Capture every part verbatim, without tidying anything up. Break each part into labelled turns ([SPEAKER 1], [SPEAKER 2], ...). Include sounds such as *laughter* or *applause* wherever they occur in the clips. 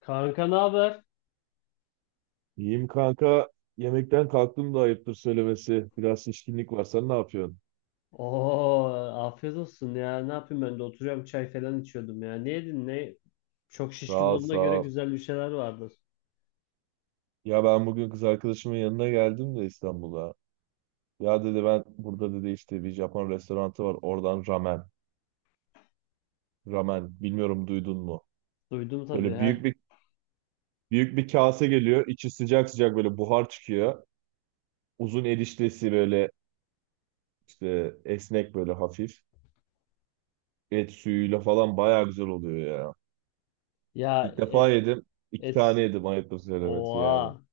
[SPEAKER 1] Kanka ne haber?
[SPEAKER 2] İyiyim kanka. Yemekten kalktım da ayıptır söylemesi. Biraz şişkinlik var. Sen ne yapıyorsun?
[SPEAKER 1] Oo, afiyet olsun ya. Ne yapayım ben de oturuyorum çay falan içiyordum ya. Ne yedin ne? Çok
[SPEAKER 2] Sağ
[SPEAKER 1] şişkin
[SPEAKER 2] ol,
[SPEAKER 1] olduğuna
[SPEAKER 2] sağ
[SPEAKER 1] göre
[SPEAKER 2] ol.
[SPEAKER 1] güzel bir şeyler vardır.
[SPEAKER 2] Ya ben bugün kız arkadaşımın yanına geldim de İstanbul'a. Ya dedi ben burada dedi işte bir Japon restoranı var. Oradan ramen. Ramen. Bilmiyorum duydun mu?
[SPEAKER 1] Duydum tabii
[SPEAKER 2] Böyle büyük
[SPEAKER 1] he.
[SPEAKER 2] bir büyük bir kase geliyor. İçi sıcak sıcak böyle buhar çıkıyor. Uzun eriştesi böyle işte esnek böyle hafif. Et suyuyla falan bayağı güzel oluyor ya.
[SPEAKER 1] Ya
[SPEAKER 2] İlk defa
[SPEAKER 1] e-
[SPEAKER 2] yedim. İki tane
[SPEAKER 1] et.
[SPEAKER 2] yedim ayıptır söylemesi yani.
[SPEAKER 1] Oha.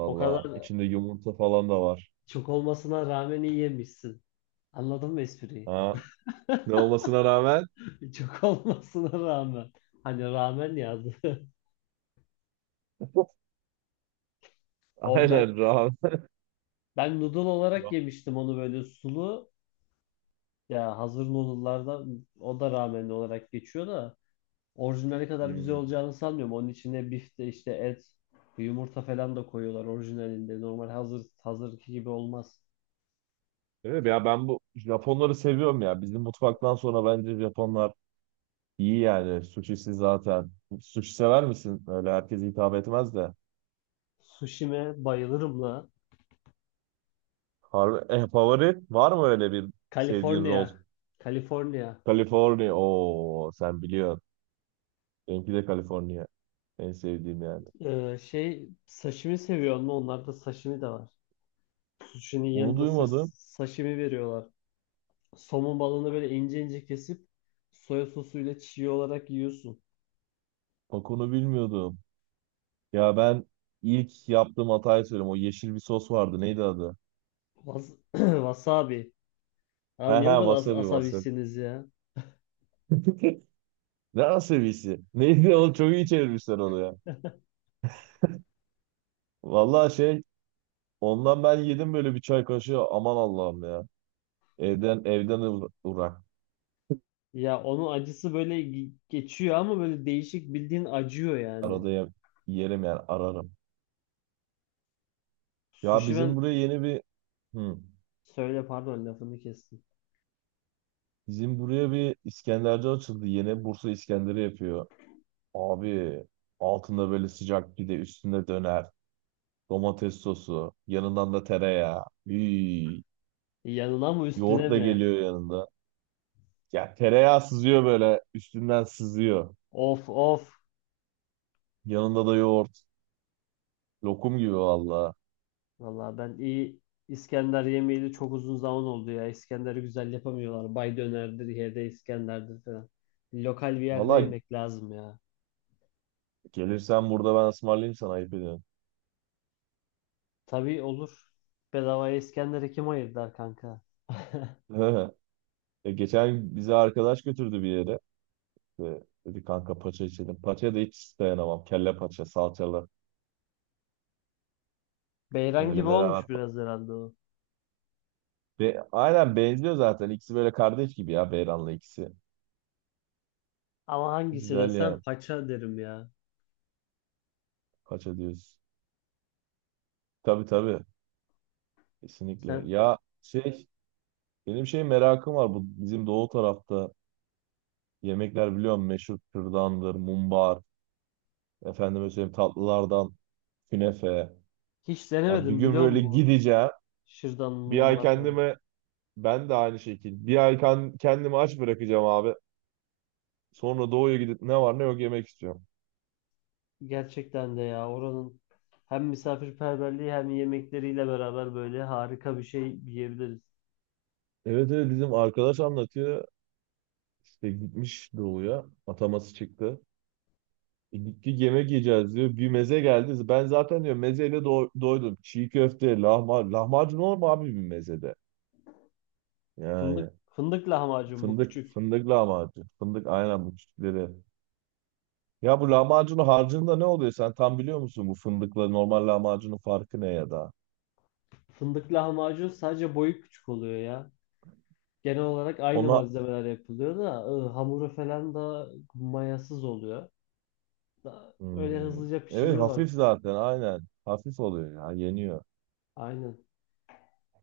[SPEAKER 1] O kadar
[SPEAKER 2] içinde yumurta falan da var.
[SPEAKER 1] çok olmasına rağmen iyi yemişsin. Anladın mı espriyi?
[SPEAKER 2] Ha, ne olmasına rağmen.
[SPEAKER 1] *laughs* Çok olmasına rağmen. Hani rağmen yazdı. *laughs*
[SPEAKER 2] *laughs*
[SPEAKER 1] O ben
[SPEAKER 2] Aynen rahat.
[SPEAKER 1] ben noodle olarak
[SPEAKER 2] Yok.
[SPEAKER 1] yemiştim onu böyle sulu. Ya hazır noodle'lardan o da rağmen olarak geçiyor da. Orijinali kadar güzel
[SPEAKER 2] Hmm.
[SPEAKER 1] olacağını sanmıyorum. Onun içine bifte işte et, yumurta falan da koyuyorlar orijinalinde. Normal hazır hazırki gibi olmaz.
[SPEAKER 2] Evet ya ben bu Japonları seviyorum ya. Bizim mutfaktan sonra bence Japonlar iyi yani. Sushisi zaten. Sushi sever misin? Öyle herkes hitap etmez de.
[SPEAKER 1] Sushi'me bayılırım la.
[SPEAKER 2] Harbi, e, favori var mı öyle bir sevdiğin
[SPEAKER 1] Kaliforniya.
[SPEAKER 2] rol?
[SPEAKER 1] Kaliforniya.
[SPEAKER 2] California. Oo sen biliyorsun. Benimki de California. En sevdiğim yani.
[SPEAKER 1] Ee, şey sashimi seviyor mu? Onlarda sashimi de var. Sushi'nin
[SPEAKER 2] Onu
[SPEAKER 1] yanında sa-
[SPEAKER 2] duymadım.
[SPEAKER 1] sashimi veriyorlar. Somon balığını böyle ince ince kesip soya sosuyla çiğ olarak yiyorsun.
[SPEAKER 2] Bak onu bilmiyordum. Ya ben ilk yaptığım hatayı söyleyeyim. O yeşil bir sos vardı. Neydi adı?
[SPEAKER 1] Was- *clears throat* Wasabi.
[SPEAKER 2] He
[SPEAKER 1] Abi
[SPEAKER 2] he
[SPEAKER 1] niye o kadar as
[SPEAKER 2] wasabi wasabi.
[SPEAKER 1] asabisiniz ya?
[SPEAKER 2] *laughs* Ne wasabisi? Neydi o? Çok iyi çevirmişler onu ya. Vallahi şey ondan ben yedim böyle bir çay kaşığı. Aman Allah'ım ya.
[SPEAKER 1] *laughs*
[SPEAKER 2] Evden evden uğra- uğrak.
[SPEAKER 1] Ya onun acısı böyle ge- geçiyor ama böyle değişik bildiğin acıyor yani.
[SPEAKER 2] Arada ye- yerim yani ararım. Ya
[SPEAKER 1] Sushi
[SPEAKER 2] bizim
[SPEAKER 1] ben
[SPEAKER 2] buraya yeni bir hı,
[SPEAKER 1] söyle, pardon, lafını kestim.
[SPEAKER 2] bizim buraya bir İskenderci açıldı. Yeni Bursa İskender'i yapıyor. Abi altında böyle sıcak pide üstünde döner. Domates sosu. Yanından da tereyağı. Hii.
[SPEAKER 1] E, Yanına mı üstüne
[SPEAKER 2] Yoğurt da
[SPEAKER 1] mi?
[SPEAKER 2] geliyor yanında. Ya tereyağı sızıyor böyle. Üstünden sızıyor.
[SPEAKER 1] Of of.
[SPEAKER 2] Yanında da yoğurt. Lokum gibi valla.
[SPEAKER 1] Valla ben iyi İskender yemeğiyle çok uzun zaman oldu ya. İskender'i güzel yapamıyorlar. Bay dönerdir, yerde İskender'dir falan. Lokal bir yerde
[SPEAKER 2] Valla
[SPEAKER 1] yemek lazım ya.
[SPEAKER 2] gelirsen burada ben ısmarlayayım sana ayıp ediyorum.
[SPEAKER 1] Tabii olur. Bedavaya İskender'i kim ayırdı kanka? *laughs*
[SPEAKER 2] *laughs* E, geçen bize arkadaş götürdü bir yere. İşte dedi kanka paça içelim. Paça da hiç dayanamam. Kelle paça, salçalı.
[SPEAKER 1] Beyran gibi
[SPEAKER 2] Öyle beraber.
[SPEAKER 1] olmuş
[SPEAKER 2] pa-
[SPEAKER 1] biraz herhalde o.
[SPEAKER 2] Ve aynen benziyor zaten. İkisi böyle kardeş gibi ya Beyran'la ikisi.
[SPEAKER 1] Ama hangisi
[SPEAKER 2] Güzel
[SPEAKER 1] desem
[SPEAKER 2] yani.
[SPEAKER 1] paça derim ya.
[SPEAKER 2] Paça diyoruz. Tabii tabii. Kesinlikle.
[SPEAKER 1] Sen
[SPEAKER 2] Ya şey benim şey merakım var, bu bizim doğu tarafta yemekler biliyorum meşhur kürdandır, mumbar, efendime söyleyeyim tatlılardan künefe.
[SPEAKER 1] hiç
[SPEAKER 2] Ya bir
[SPEAKER 1] denemedim
[SPEAKER 2] gün
[SPEAKER 1] biliyor
[SPEAKER 2] böyle
[SPEAKER 1] musun?
[SPEAKER 2] gideceğim.
[SPEAKER 1] Şırdan
[SPEAKER 2] Bir ay
[SPEAKER 1] mumbar falan.
[SPEAKER 2] kendime ben de aynı şekilde bir ay kan- kendimi aç bırakacağım abi. Sonra doğuya gidip ne var ne yok yemek istiyorum.
[SPEAKER 1] Gerçekten de ya oranın hem misafirperverliği hem yemekleriyle beraber böyle harika bir şey yiyebiliriz.
[SPEAKER 2] Evet evet bizim arkadaş anlatıyor. İşte gitmiş doğuya. Ataması çıktı. E, Gittik yemek yiyeceğiz diyor. Bir meze geldi. Ben zaten diyor mezeyle do- doydum. Çiğ köfte, lahmacun. Lahmacun olur mu abi bir mezede?
[SPEAKER 1] Fındık
[SPEAKER 2] Yani
[SPEAKER 1] fındık lahmacun bu
[SPEAKER 2] fındık,
[SPEAKER 1] küçük.
[SPEAKER 2] fındık lahmacun. Fındık aynen bu küçükleri. Ya bu lahmacunun harcında ne oluyor? Sen tam biliyor musun bu fındıkla normal lahmacunun farkı ne ya da?
[SPEAKER 1] Fındık lahmacun sadece boyu küçük oluyor ya. Genel olarak aynı
[SPEAKER 2] Ona
[SPEAKER 1] malzemeler yapılıyor da e, hamuru falan da mayasız oluyor. Da, öyle
[SPEAKER 2] Hmm,
[SPEAKER 1] hızlıca
[SPEAKER 2] evet
[SPEAKER 1] pişiriyorlar.
[SPEAKER 2] hafif zaten aynen. Hafif oluyor ya yeniyor.
[SPEAKER 1] Aynen.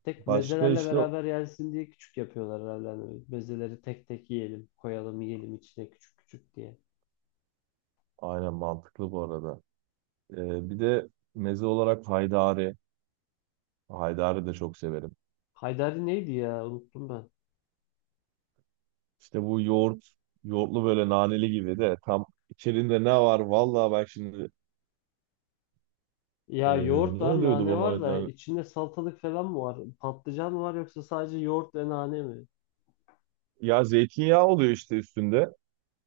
[SPEAKER 1] Tek
[SPEAKER 2] Başka
[SPEAKER 1] mezelerle
[SPEAKER 2] işte
[SPEAKER 1] beraber yensin diye küçük yapıyorlar herhalde. Hani mezeleri tek tek yiyelim, koyalım, yiyelim içine küçük küçük diye.
[SPEAKER 2] aynen mantıklı bu arada. E, bir de meze olarak haydari. Haydari de çok severim.
[SPEAKER 1] Haydari neydi ya? Unuttum ben.
[SPEAKER 2] İşte bu yoğurt, yoğurtlu böyle naneli gibi de tam içerinde ne var? Vallahi bak şimdi e,
[SPEAKER 1] Ya yoğurt
[SPEAKER 2] ne
[SPEAKER 1] var,
[SPEAKER 2] oluyordu
[SPEAKER 1] nane
[SPEAKER 2] bu
[SPEAKER 1] var da
[SPEAKER 2] halde?
[SPEAKER 1] içinde salatalık falan mı var? Patlıcan mı var yoksa sadece yoğurt ve nane mi?
[SPEAKER 2] Ya zeytinyağı oluyor işte üstünde.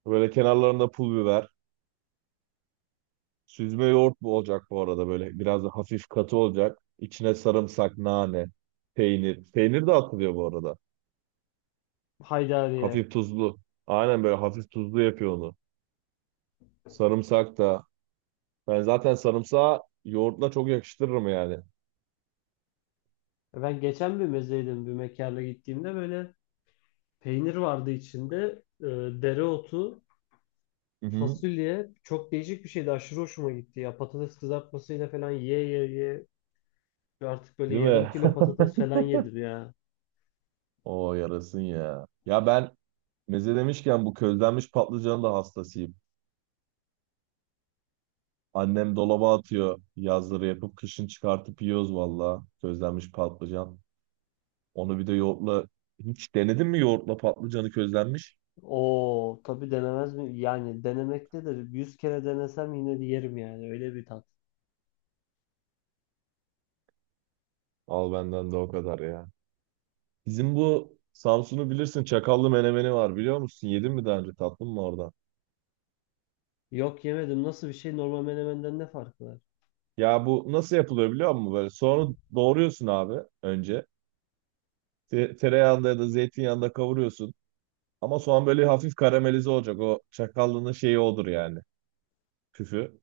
[SPEAKER 2] Böyle kenarlarında pul biber. Süzme yoğurt bu olacak bu arada böyle biraz da hafif katı olacak. İçine sarımsak, nane, peynir. Peynir de atılıyor bu arada.
[SPEAKER 1] Haydariye.
[SPEAKER 2] Hafif tuzlu. Aynen böyle hafif tuzlu yapıyor onu. Sarımsak da. Ben zaten sarımsağı yoğurtla çok yakıştırırım yani.
[SPEAKER 1] E ben geçen bir mezeydim bir mekana gittiğimde böyle peynir vardı içinde. E, dereotu,
[SPEAKER 2] Hı hı.
[SPEAKER 1] fasulye çok değişik bir şeydi. Aşırı hoşuma gitti ya. Patates kızartmasıyla falan ye ye ye artık böyle
[SPEAKER 2] Değil
[SPEAKER 1] yarım
[SPEAKER 2] mi?
[SPEAKER 1] kilo patates falan yedir ya.
[SPEAKER 2] *laughs* O yarasın ya. Ya ben Meze demişken bu közlenmiş patlıcanın da hastasıyım. Annem dolaba atıyor yazları yapıp kışın çıkartıp yiyoruz valla közlenmiş patlıcan. Onu bir de yoğurtla hiç denedin mi yoğurtla patlıcanı közlenmiş?
[SPEAKER 1] Oo tabii denemez mi? Yani denemektedir. Yüz kere denesem yine de yerim yani. Öyle bir tat.
[SPEAKER 2] Al benden de o kadar ya. Bizim bu Samsun'u bilirsin çakallı menemeni var biliyor musun? Yedin mi daha önce tatlın mı oradan?
[SPEAKER 1] Yok yemedim. Nasıl bir şey? Normal menemenden ne farkı var?
[SPEAKER 2] Ya bu nasıl yapılıyor biliyor musun? Böyle soğanı doğruyorsun abi önce. Te- tereyağında ya da zeytinyağında kavuruyorsun. Ama soğan böyle hafif karamelize olacak. O çakallının şeyi odur yani. Küfü.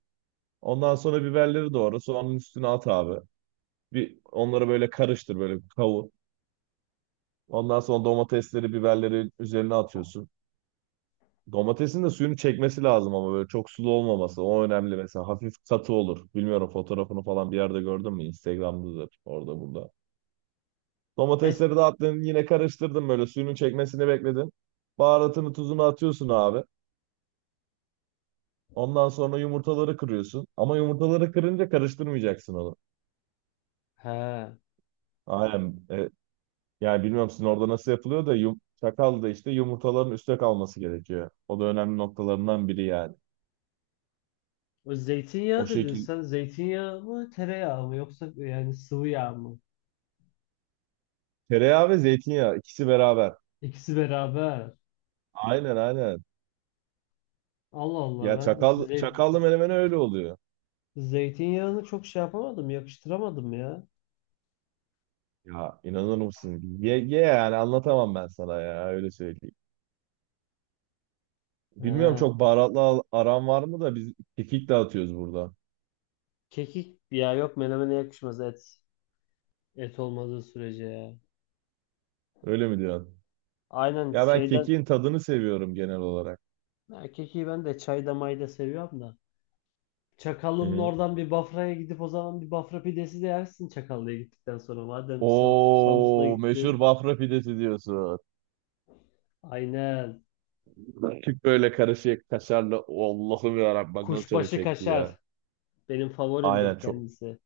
[SPEAKER 2] Ondan sonra biberleri doğra. Soğanın üstüne at abi. Bir onları böyle karıştır böyle kavur. Ondan sonra domatesleri, biberleri üzerine atıyorsun. Domatesin de suyunu çekmesi lazım ama böyle çok sulu olmaması. O önemli mesela. Hafif katı olur. Bilmiyorum fotoğrafını falan bir yerde gördün mü? Instagram'dadır orada burada.
[SPEAKER 1] Ben...
[SPEAKER 2] Domatesleri de attın yine karıştırdın böyle suyunun çekmesini bekledin. Baharatını tuzunu atıyorsun abi. Ondan sonra yumurtaları kırıyorsun. Ama yumurtaları kırınca karıştırmayacaksın onu.
[SPEAKER 1] He.
[SPEAKER 2] Aynen. Ee, yani bilmiyorum sizin orada nasıl yapılıyor da yum çakal da işte yumurtaların üstte kalması gerekiyor. O da önemli noktalarından biri yani.
[SPEAKER 1] O
[SPEAKER 2] O
[SPEAKER 1] zeytinyağı dedin
[SPEAKER 2] şekil
[SPEAKER 1] sen. Zeytinyağı mı tereyağı mı? Yoksa yani sıvı yağ mı?
[SPEAKER 2] tereyağı ve zeytinyağı ikisi beraber.
[SPEAKER 1] İkisi beraber.
[SPEAKER 2] Aynen aynen.
[SPEAKER 1] Allah Allah
[SPEAKER 2] Ya
[SPEAKER 1] ben
[SPEAKER 2] çakal
[SPEAKER 1] zey-
[SPEAKER 2] çakallı menemen öyle oluyor.
[SPEAKER 1] zeytinyağını çok şey yapamadım. Yakıştıramadım ya.
[SPEAKER 2] Ya inanır mısın? Ye, ye yani anlatamam ben sana ya öyle söyleyeyim. Bilmiyorum
[SPEAKER 1] He.
[SPEAKER 2] çok baharatlı al- aran var mı da biz kekik dağıtıyoruz burada.
[SPEAKER 1] Kekik ya yok menemene yakışmaz et. Et olmadığı sürece ya.
[SPEAKER 2] Öyle mi diyorsun?
[SPEAKER 1] Aynen
[SPEAKER 2] Ya ben
[SPEAKER 1] şeyden
[SPEAKER 2] kekiğin tadını seviyorum genel olarak.
[SPEAKER 1] erkeği ben de çay damayı da seviyorum da.
[SPEAKER 2] Hı
[SPEAKER 1] Çakallı'nın
[SPEAKER 2] hı.
[SPEAKER 1] oradan bir Bafra'ya gidip o zaman bir Bafra pidesi de yersin Çakallı'ya gittikten sonra. Madem Sam- Samsun'a
[SPEAKER 2] Oo meşhur
[SPEAKER 1] gittin.
[SPEAKER 2] Bafra pidesi diyorsun.
[SPEAKER 1] Aynen.
[SPEAKER 2] Küp böyle karışık kaşarlı. Allah'ım ya bak nasıl canım
[SPEAKER 1] Kuşbaşı
[SPEAKER 2] çekti
[SPEAKER 1] kaşar.
[SPEAKER 2] ya.
[SPEAKER 1] Benim
[SPEAKER 2] Aynen
[SPEAKER 1] favorimdir
[SPEAKER 2] çok.
[SPEAKER 1] kendisi.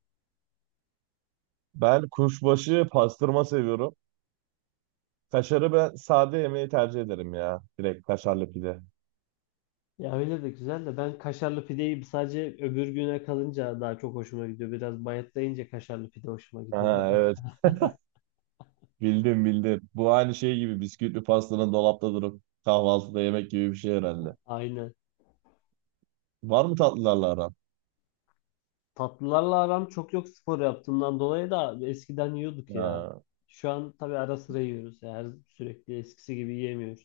[SPEAKER 2] Ben kuşbaşı pastırma seviyorum. Kaşarı ben sade yemeği tercih ederim ya. Direkt kaşarlı pide.
[SPEAKER 1] Ya öyle de güzel de ben kaşarlı pideyi sadece öbür güne kalınca daha çok hoşuma gidiyor. Biraz bayatlayınca kaşarlı pide hoşuma gidiyor.
[SPEAKER 2] Ha, evet bildim bildim. Bu aynı şey gibi bisküvili pastanın dolapta durup kahvaltıda yemek gibi bir şey herhalde.
[SPEAKER 1] *laughs* Aynen.
[SPEAKER 2] Var mı tatlılarla aran?
[SPEAKER 1] Tatlılarla aram çok yok, spor yaptığımdan dolayı da eskiden yiyorduk ya.
[SPEAKER 2] Ha.
[SPEAKER 1] Şu an tabii ara sıra yiyoruz ya. Her sürekli eskisi gibi yiyemiyoruz.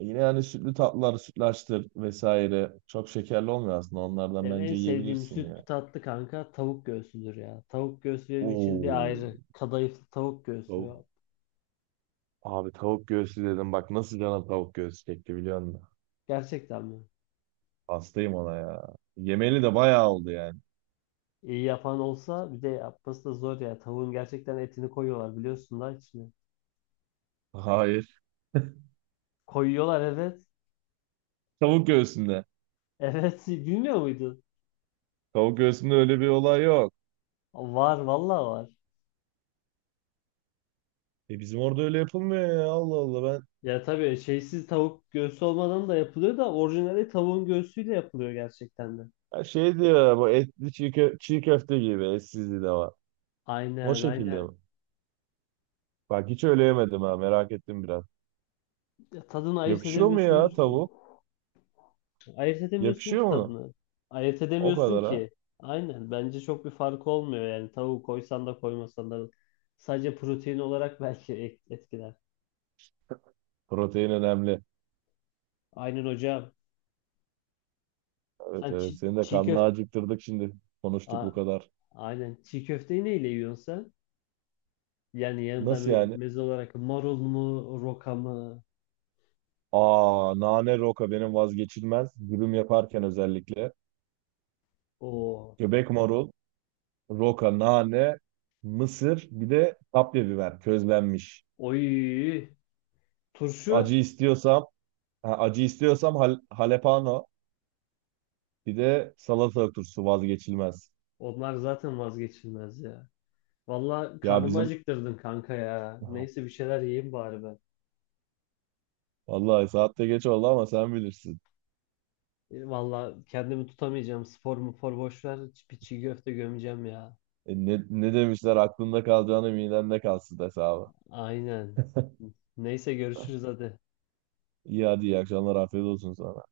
[SPEAKER 2] Yine yani sütlü tatlılar, sütlaçtır vesaire. Çok şekerli olmuyor aslında. Onlardan
[SPEAKER 1] Benim en
[SPEAKER 2] bence
[SPEAKER 1] sevdiğim
[SPEAKER 2] yiyebilirsin
[SPEAKER 1] sütlü
[SPEAKER 2] ya.
[SPEAKER 1] tatlı kanka tavuk göğsüdür ya. Tavuk göğsü benim için bir
[SPEAKER 2] Oo.
[SPEAKER 1] ayrı. Kadayıflı tavuk göğsü
[SPEAKER 2] Tavuk.
[SPEAKER 1] ya.
[SPEAKER 2] Abi tavuk göğsü dedim. Bak nasıl canım tavuk göğsü çekti biliyor musun?
[SPEAKER 1] Gerçekten mi?
[SPEAKER 2] Hastayım ona ya. Yemeli de bayağı oldu yani.
[SPEAKER 1] İyi yapan olsa, bir de yapması da zor ya. Tavuğun gerçekten etini koyuyorlar biliyorsun da içine.
[SPEAKER 2] *laughs* Hayır.
[SPEAKER 1] Koyuyorlar, evet. *laughs*
[SPEAKER 2] Tavuk göğsünde.
[SPEAKER 1] Evet, bilmiyor muydun?
[SPEAKER 2] Tavuk göğsünde öyle bir olay yok.
[SPEAKER 1] Var vallahi var.
[SPEAKER 2] E bizim orada öyle yapılmıyor ya. Allah Allah ben.
[SPEAKER 1] Ya tabii şeysiz tavuk göğsü olmadan da yapılıyor da orijinali tavuğun göğsüyle yapılıyor gerçekten de.
[SPEAKER 2] Ha şey diyor ya, bu etli çiğ, kö- çiğ köfte gibi etsizliği de var. O
[SPEAKER 1] Aynen
[SPEAKER 2] şekilde
[SPEAKER 1] aynen.
[SPEAKER 2] mi? Bak hiç öyle yemedim ha merak ettim biraz.
[SPEAKER 1] Ya tadını ayırt
[SPEAKER 2] Yakışıyor mu ya
[SPEAKER 1] edemiyorsundur ki.
[SPEAKER 2] tavuk?
[SPEAKER 1] Ayırt edemiyorsun ki
[SPEAKER 2] Yakışıyor mu?
[SPEAKER 1] tadını. Ayırt
[SPEAKER 2] O
[SPEAKER 1] edemiyorsun
[SPEAKER 2] kadar ha.
[SPEAKER 1] ki. Aynen. Bence çok bir farkı olmuyor yani. Tavuğu koysan da koymasan da. Sadece protein olarak *laughs* belki et- etkiler.
[SPEAKER 2] Protein önemli.
[SPEAKER 1] Aynen hocam. Sen
[SPEAKER 2] Evet evet
[SPEAKER 1] çi-
[SPEAKER 2] seni de
[SPEAKER 1] çiğ
[SPEAKER 2] karnını
[SPEAKER 1] köfte...
[SPEAKER 2] acıktırdık şimdi. Konuştuk bu kadar.
[SPEAKER 1] aynen. Çiğ köfteyi neyle yiyorsun sen? Yani yanında
[SPEAKER 2] Nasıl
[SPEAKER 1] me-
[SPEAKER 2] yani?
[SPEAKER 1] meze olarak marul mu, roka mı?
[SPEAKER 2] Aa, nane roka benim vazgeçilmez. Dürüm yaparken özellikle.
[SPEAKER 1] O.
[SPEAKER 2] Göbek marul, roka, nane, mısır, bir de kapya biber közlenmiş.
[SPEAKER 1] Oy. Turşu,
[SPEAKER 2] Acı istiyorsam, ha, acı istiyorsam hal, halepano, bir de salata turşusu vazgeçilmez.
[SPEAKER 1] onlar zaten vazgeçilmez ya. Valla
[SPEAKER 2] Ya
[SPEAKER 1] karnımı
[SPEAKER 2] bizim
[SPEAKER 1] acıktırdın kanka ya. Neyse bir şeyler yiyeyim bari ben.
[SPEAKER 2] vallahi saatte geç oldu ama sen bilirsin.
[SPEAKER 1] E, Valla kendimi tutamayacağım. Spor mu spor boş ver. Bir çiğ köfte gömeceğim ya.
[SPEAKER 2] E, ne, ne demişler aklında kalacağını midende kalsın hesabı.
[SPEAKER 1] Aynen. Neyse görüşürüz hadi.
[SPEAKER 2] İyi hadi iyi akşamlar afiyet olsun sana.